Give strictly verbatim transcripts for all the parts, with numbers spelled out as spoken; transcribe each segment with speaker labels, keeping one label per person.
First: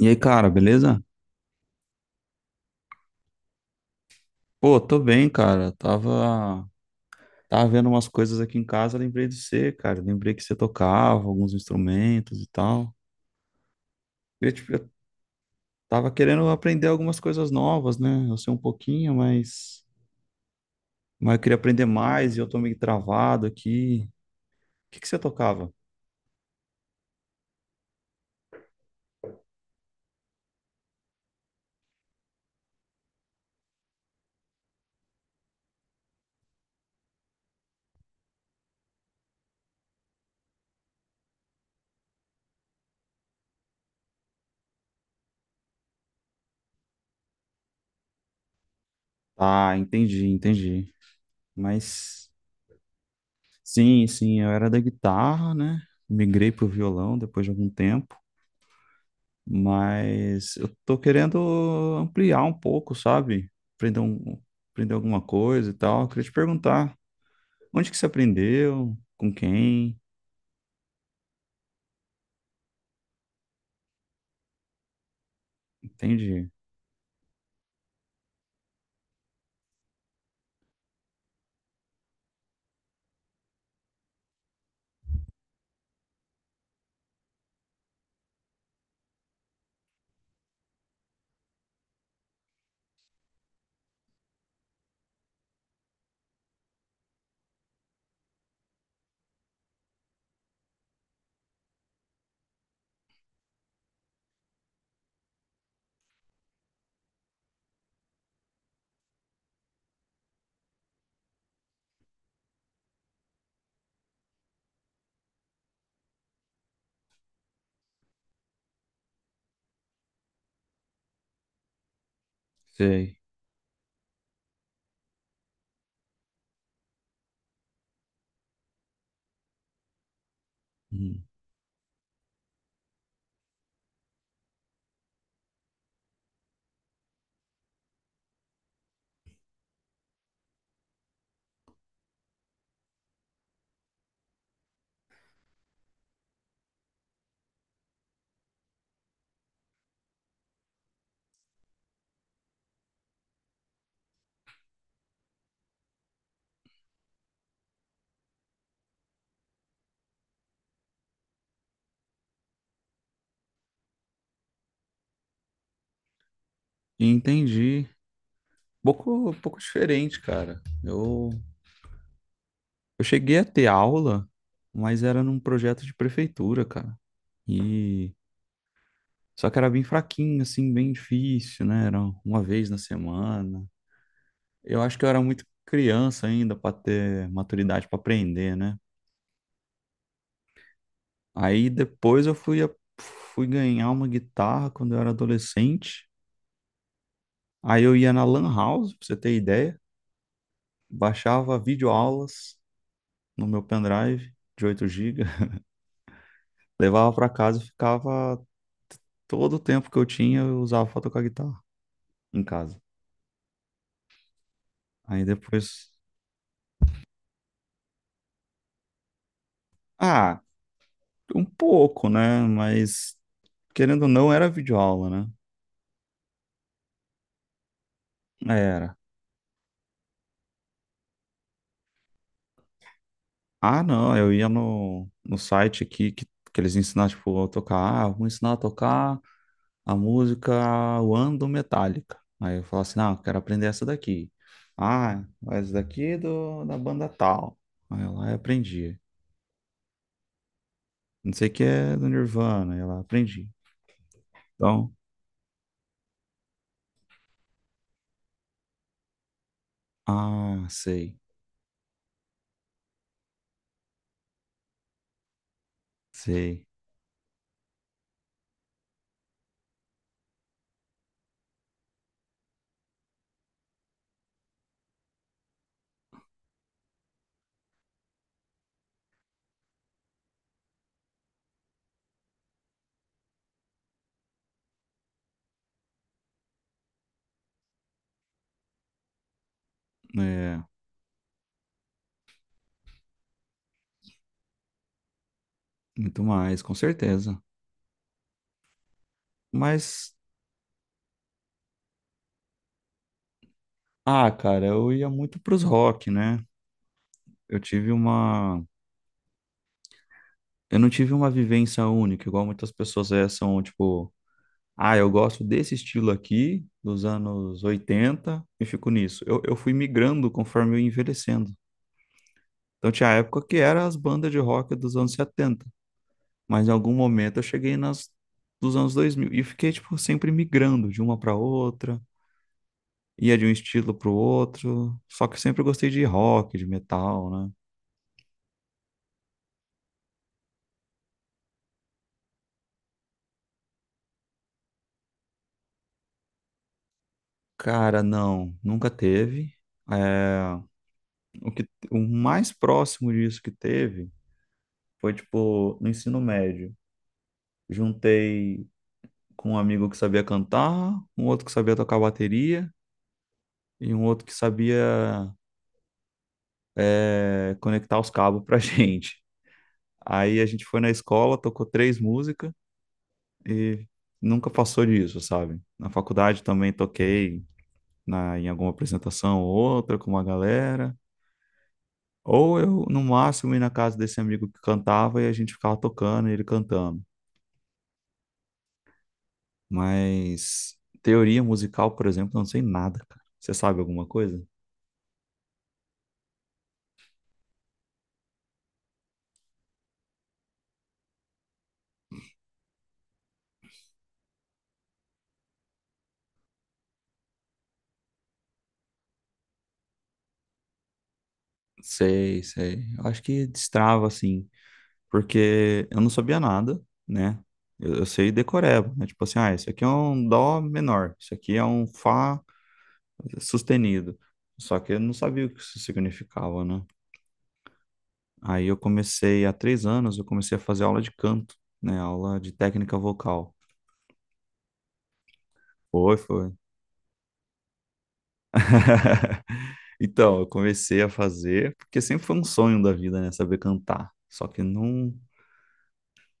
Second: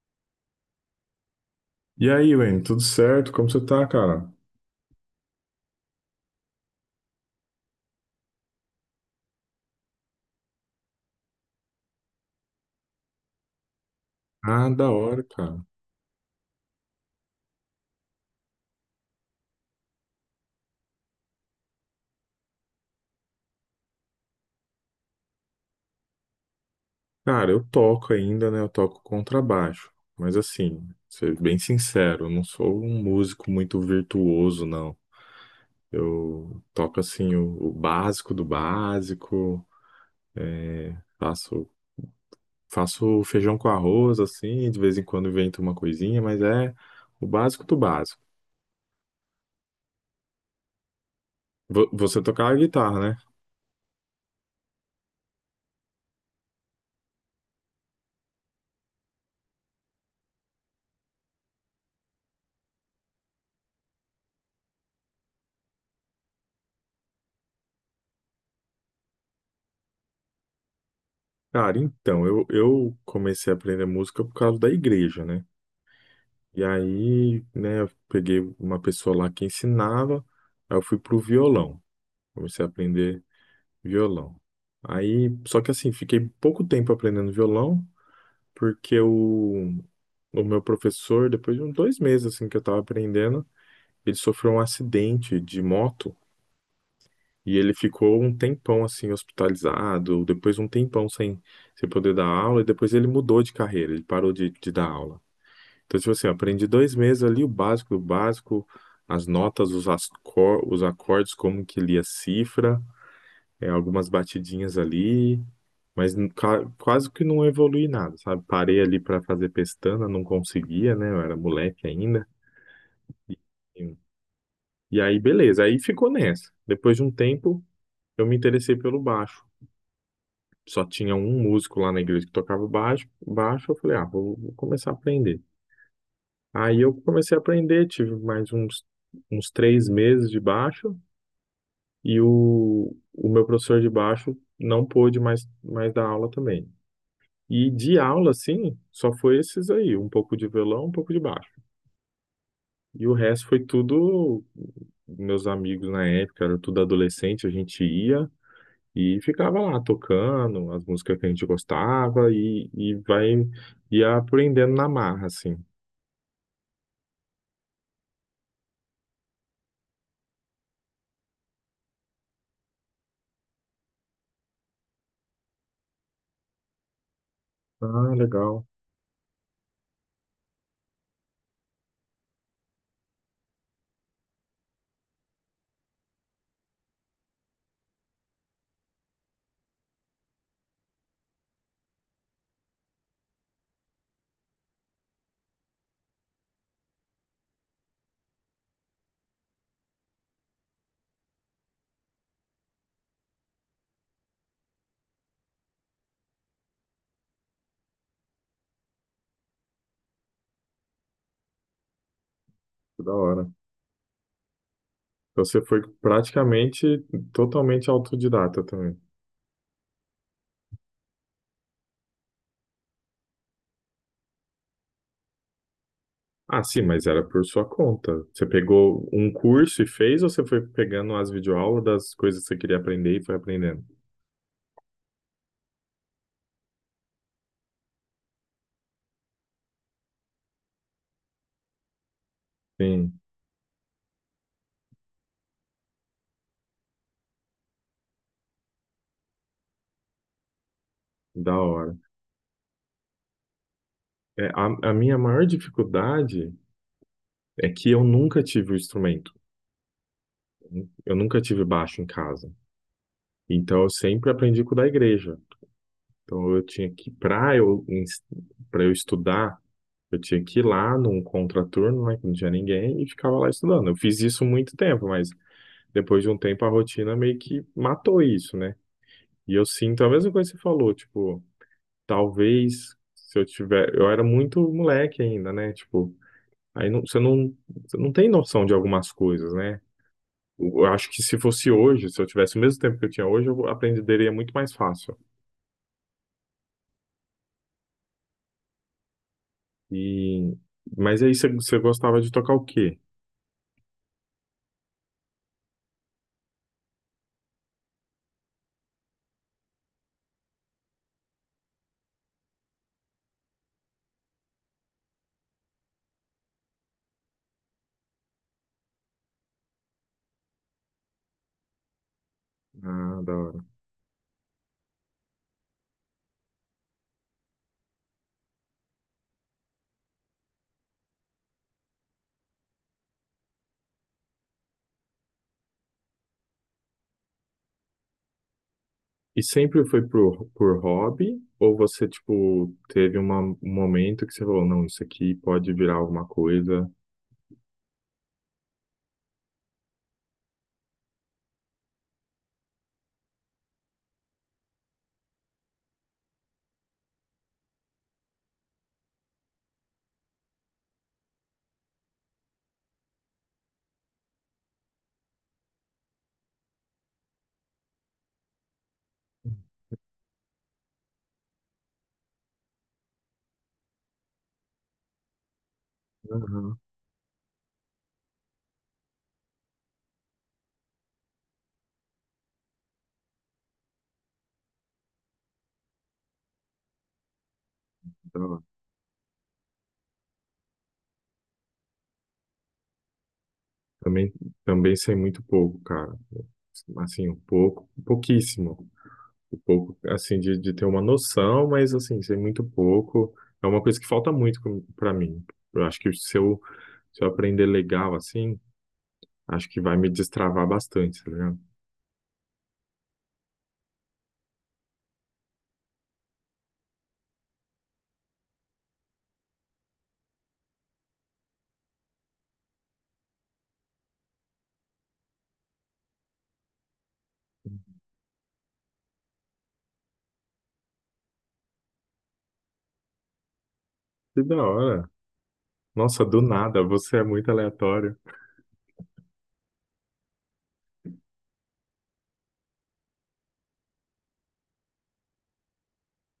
Speaker 1: E aí, cara, beleza?
Speaker 2: E aí, Wayne, tudo certo? Como você tá, cara?
Speaker 1: Pô, tô bem, cara. Tava, tava vendo umas coisas aqui em casa, lembrei de você, cara. Lembrei que você tocava alguns instrumentos e tal. Eu,
Speaker 2: Ah,
Speaker 1: tipo, eu
Speaker 2: da hora, cara.
Speaker 1: tava querendo aprender algumas coisas novas, né? Eu sei um pouquinho, mas, mas eu queria aprender mais e eu tô meio travado aqui. O que que você tocava?
Speaker 2: Cara, eu toco ainda, né? Eu toco contrabaixo. Mas assim, ser bem sincero, eu não sou um músico muito virtuoso, não. Eu toco assim o, o básico do básico, faço faço feijão com arroz assim, de vez em quando invento uma coisinha, mas é o básico do básico.
Speaker 1: Ah, entendi, entendi.
Speaker 2: Vo- Você
Speaker 1: Mas
Speaker 2: tocava guitarra, né?
Speaker 1: sim, sim, eu era da guitarra, né? Migrei pro violão depois de algum tempo. Mas eu tô querendo ampliar um pouco, sabe? Aprender, um, aprender alguma coisa e tal. Eu queria te perguntar, onde que você aprendeu? Com quem?
Speaker 2: Cara, então, eu, eu comecei a aprender música por causa da igreja, né?
Speaker 1: Entendi.
Speaker 2: E aí, né, eu peguei uma pessoa lá que ensinava, aí eu fui pro violão, comecei a aprender violão. Aí, só que assim, fiquei pouco tempo aprendendo violão, porque o, o meu professor, depois de uns dois meses assim que eu tava aprendendo, ele sofreu um acidente de moto e ele ficou um tempão assim hospitalizado, depois um tempão sem, sem poder dar aula, e depois ele mudou de carreira, ele parou de, de dar aula. Então, tipo assim, eu aprendi dois meses ali o básico o básico, as notas, os, ascor- os acordes, como que lia cifra, é, algumas batidinhas ali, mas n- ca- quase que não evolui nada, sabe? Parei ali para fazer pestana, não conseguia, né? Eu era moleque ainda.
Speaker 1: Sei.
Speaker 2: E e aí, beleza, aí ficou nessa. Depois de um tempo, eu me interessei pelo baixo. Só tinha
Speaker 1: Hum.
Speaker 2: um músico lá na igreja que tocava baixo, baixo, eu falei, ah, vou vou começar a aprender. Aí eu comecei a aprender, tive mais uns, uns três meses de baixo e o, o meu professor de baixo não pôde mais, mais dar aula também. E de aula, sim, só foi esses aí, um pouco de violão, um pouco de baixo. E o resto foi tudo, meus amigos na época, era tudo adolescente, a gente ia e ficava lá tocando as músicas que a gente gostava e, e vai, ia aprendendo na marra, assim.
Speaker 1: Entendi. Pouco, pouco diferente, cara. Eu, eu cheguei a ter aula, mas era num projeto de prefeitura, cara.
Speaker 2: Ah,
Speaker 1: E
Speaker 2: legal,
Speaker 1: só que era bem fraquinho, assim, bem difícil, né? Era uma vez na semana. Eu acho que eu era muito criança ainda para ter maturidade para aprender, né? Aí depois eu fui, a- fui ganhar uma guitarra quando eu era adolescente. Aí eu ia na Lan House, pra você ter ideia, baixava videoaulas no meu pendrive de oito gigas, levava para casa e ficava todo o tempo que eu tinha, eu usava pra tocar guitarra em casa.
Speaker 2: que da hora.
Speaker 1: Aí
Speaker 2: Então você foi
Speaker 1: depois,
Speaker 2: praticamente totalmente autodidata também.
Speaker 1: ah, um pouco, né? Mas querendo ou não, era videoaula, né?
Speaker 2: Ah, sim, mas era por sua conta. Você
Speaker 1: Era.
Speaker 2: pegou um curso e fez, ou você foi pegando as videoaulas das coisas que você queria aprender e foi
Speaker 1: Ah,
Speaker 2: aprendendo?
Speaker 1: não, eu ia no, no site aqui que, que eles ensinam, tipo, a tocar. Ah, vou ensinar a tocar a música One do Metallica. Aí eu falo assim, não,
Speaker 2: Sim,
Speaker 1: quero aprender essa daqui. Ah, essa daqui é do, da banda tal. Aí eu lá eu aprendi. Não sei o
Speaker 2: da
Speaker 1: que é
Speaker 2: hora.
Speaker 1: do Nirvana, aí eu lá aprendi.
Speaker 2: É, a,
Speaker 1: Então,
Speaker 2: a minha maior dificuldade é que eu nunca tive o instrumento.
Speaker 1: ah,
Speaker 2: Eu
Speaker 1: sei,
Speaker 2: nunca tive baixo em casa. Então eu sempre aprendi com o da igreja. Então eu
Speaker 1: sei.
Speaker 2: tinha que, para eu, para eu estudar, eu tinha que ir lá num contraturno, né, que não tinha ninguém, e ficava lá estudando. Eu fiz isso muito tempo, mas depois de um tempo a rotina meio que matou isso, né? E eu sinto a mesma coisa que você falou, tipo, talvez se eu tiver, eu era muito moleque ainda, né? Tipo, aí não, você não, você não tem noção de algumas coisas, né?
Speaker 1: É,
Speaker 2: Eu acho que se fosse hoje, se eu tivesse o mesmo tempo que eu tinha hoje, eu aprenderia muito mais fácil.
Speaker 1: muito mais, com certeza. Mas,
Speaker 2: E mas aí você, você gostava de tocar o quê?
Speaker 1: ah, cara, eu ia muito pros rock, né? Eu tive uma. Eu não tive uma vivência única, igual muitas pessoas é, são, tipo, ah, eu gosto desse estilo aqui, dos anos oitenta e fico nisso. Eu, eu fui migrando conforme eu ia envelhecendo. Então tinha
Speaker 2: Ah,
Speaker 1: época que
Speaker 2: da.
Speaker 1: era as bandas de rock dos anos setenta, mas em algum momento eu cheguei nas dos anos dois mil e fiquei, tipo, sempre migrando de uma para outra, ia de um estilo para o outro, só que eu sempre gostei de rock, de metal, né?
Speaker 2: E sempre foi por, por hobby? Ou você, tipo, teve uma- um momento que você falou, não, isso aqui pode virar alguma coisa?
Speaker 1: Cara, não, nunca teve. É... O que, o mais próximo disso que teve foi, tipo, no ensino médio. Juntei com um amigo que sabia cantar, um outro que sabia tocar bateria e um outro que sabia, é, conectar os cabos pra gente. Aí a gente foi na escola, tocou três músicas e nunca passou disso, sabe? Na faculdade também
Speaker 2: Aham,
Speaker 1: toquei na, em alguma apresentação ou outra com uma galera. Ou eu, no máximo, ia na casa desse amigo que cantava e a gente ficava tocando e ele cantando.
Speaker 2: tá. Lá.
Speaker 1: Mas teoria musical, por exemplo, eu não sei nada, cara. Você sabe alguma
Speaker 2: Também,
Speaker 1: coisa?
Speaker 2: também sei muito pouco, cara. Assim, um pouco, pouquíssimo. Um pouco, assim, de, de ter uma noção, mas, assim, sei muito pouco. É uma coisa que falta muito com- pra mim. Eu acho que se eu, se eu aprender legal, assim, acho que vai me destravar bastante, tá ligado?
Speaker 1: Sei, sei. Eu acho que destrava, assim, porque eu não sabia nada, né? Eu, eu sei decoreba, né? Tipo assim, ah, isso aqui é um dó menor, isso aqui é um fá sustenido. Só que eu não sabia o que isso significava, né? Aí eu comecei, há três anos, eu comecei a fazer aula de canto, né? Aula de técnica vocal.
Speaker 2: Que da hora.
Speaker 1: Foi,
Speaker 2: Nossa, do
Speaker 1: foi.
Speaker 2: nada, você é muito aleatório.
Speaker 1: Então, eu comecei a fazer, porque sempre foi um sonho da vida, né? Saber cantar. Só que não,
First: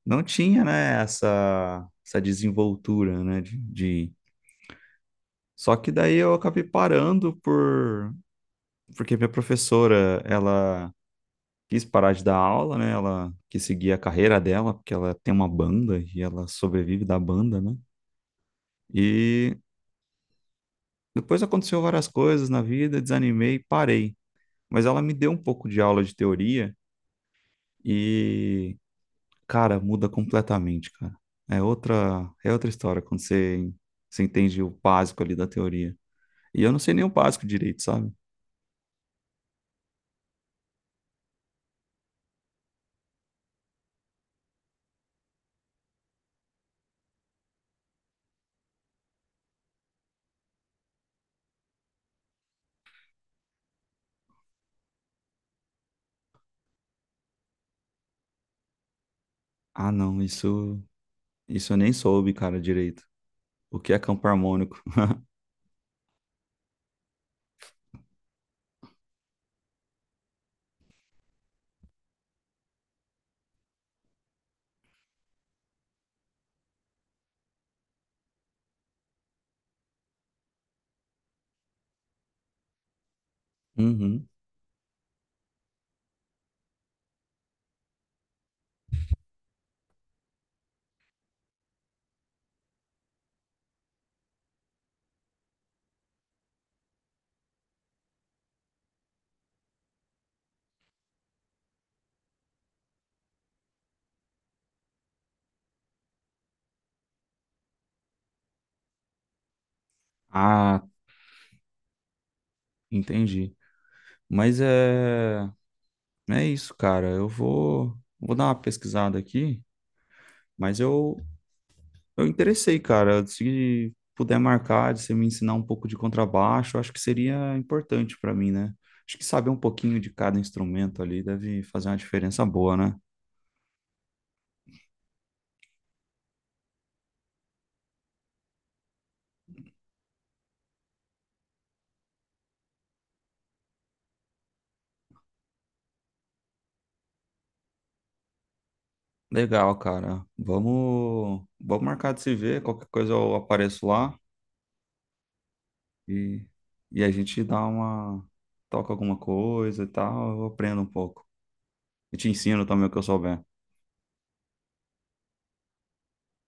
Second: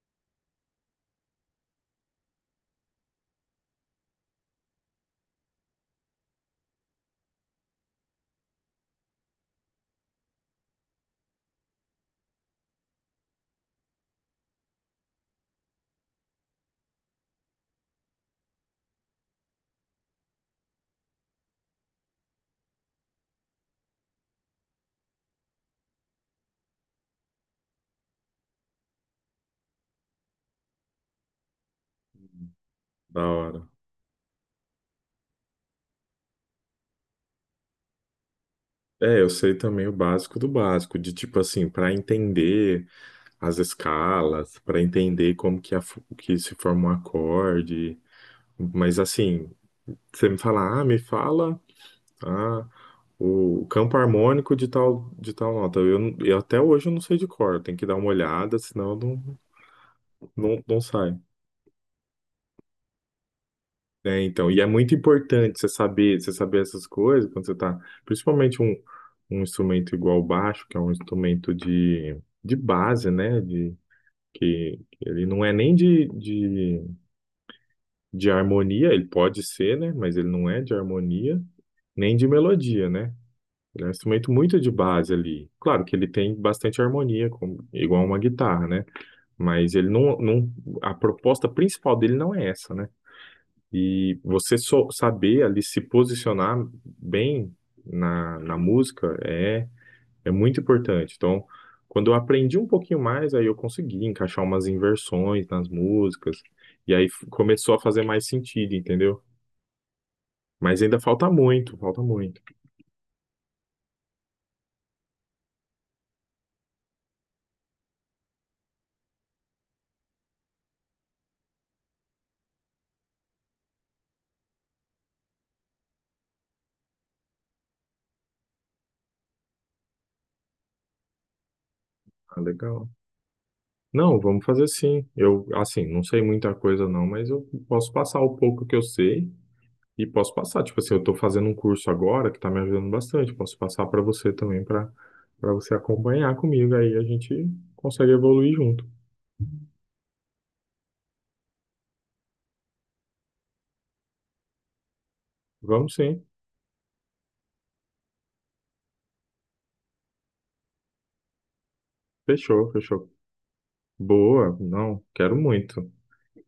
Speaker 1: não tinha, né, essa, essa desenvoltura, né? De, de... Só que daí eu acabei parando por... Porque minha professora, ela quis parar de dar aula, né? Ela quis seguir a carreira dela, porque ela tem uma banda e ela sobrevive da banda, né? E depois aconteceu várias coisas na vida, desanimei e parei. Mas ela me deu um pouco de aula de teoria e... Cara, muda completamente, cara. É outra, é outra história quando
Speaker 2: Da hora.
Speaker 1: você, você entende o básico ali da teoria. E eu não sei nem o básico direito, sabe?
Speaker 2: É, eu sei também o básico do básico, de tipo assim, para entender as escalas, para entender como que, a, fu- que se forma um acorde, mas assim, você me fala, ah, me fala, ah. O campo harmônico de tal, de tal nota. Eu, não- eu até hoje eu não sei de cor. Tem que dar uma olhada, senão eu não,
Speaker 1: Ah, não,
Speaker 2: não,
Speaker 1: isso,
Speaker 2: não sai.
Speaker 1: isso eu nem soube, cara, direito. O que é
Speaker 2: É,
Speaker 1: campo
Speaker 2: então, e é
Speaker 1: harmônico?
Speaker 2: muito importante você saber, você saber essas coisas quando você tá, principalmente um, um instrumento igual o baixo, que é um instrumento de, de base, né? De, que, que ele não é nem de, de, de harmonia, ele pode ser, né? Mas ele não é de harmonia, nem de melodia, né? Ele é um
Speaker 1: Uhum.
Speaker 2: instrumento muito de base ali. Claro que ele tem bastante harmonia, como- igual uma guitarra, né? Mas ele não, não, a proposta principal dele não é essa, né? E você só saber ali se posicionar bem na, na música é, é muito importante. Então, quando eu aprendi um pouquinho mais, aí eu consegui encaixar umas inversões nas músicas, e aí f- começou a fazer mais sentido, entendeu? Mas
Speaker 1: Ah,
Speaker 2: ainda falta muito, falta muito.
Speaker 1: entendi. Mas é, é isso, cara. Eu vou, vou dar uma pesquisada aqui, mas eu, Eu interessei, cara. Se puder marcar, de você me ensinar um pouco de contrabaixo, eu acho que seria importante para mim, né? Acho que saber um pouquinho de cada instrumento ali deve fazer uma
Speaker 2: Ah,
Speaker 1: diferença boa,
Speaker 2: legal.
Speaker 1: né?
Speaker 2: Não, vamos fazer sim. Eu, assim, não sei muita coisa não, mas eu posso passar o pouco que eu sei e posso passar. Tipo assim, eu estou fazendo um curso agora que está me ajudando bastante. Posso passar para você também, para para você acompanhar comigo. Aí a gente consegue evoluir junto.
Speaker 1: Legal, cara. Vamos, vamos marcar de se ver. Qualquer coisa eu apareço lá
Speaker 2: Vamos sim.
Speaker 1: e, e a gente dá uma, toca alguma coisa e tal. Eu aprendo um pouco. E te ensino
Speaker 2: Fechou,
Speaker 1: também o que eu
Speaker 2: fechou.
Speaker 1: souber.
Speaker 2: Boa. Não, quero muito.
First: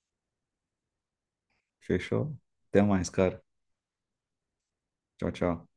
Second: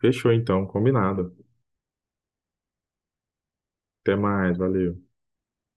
Speaker 2: Fechou então, combinado.
Speaker 1: Fechou? Até mais, cara.
Speaker 2: Até mais, valeu.
Speaker 1: Tchau, tchau.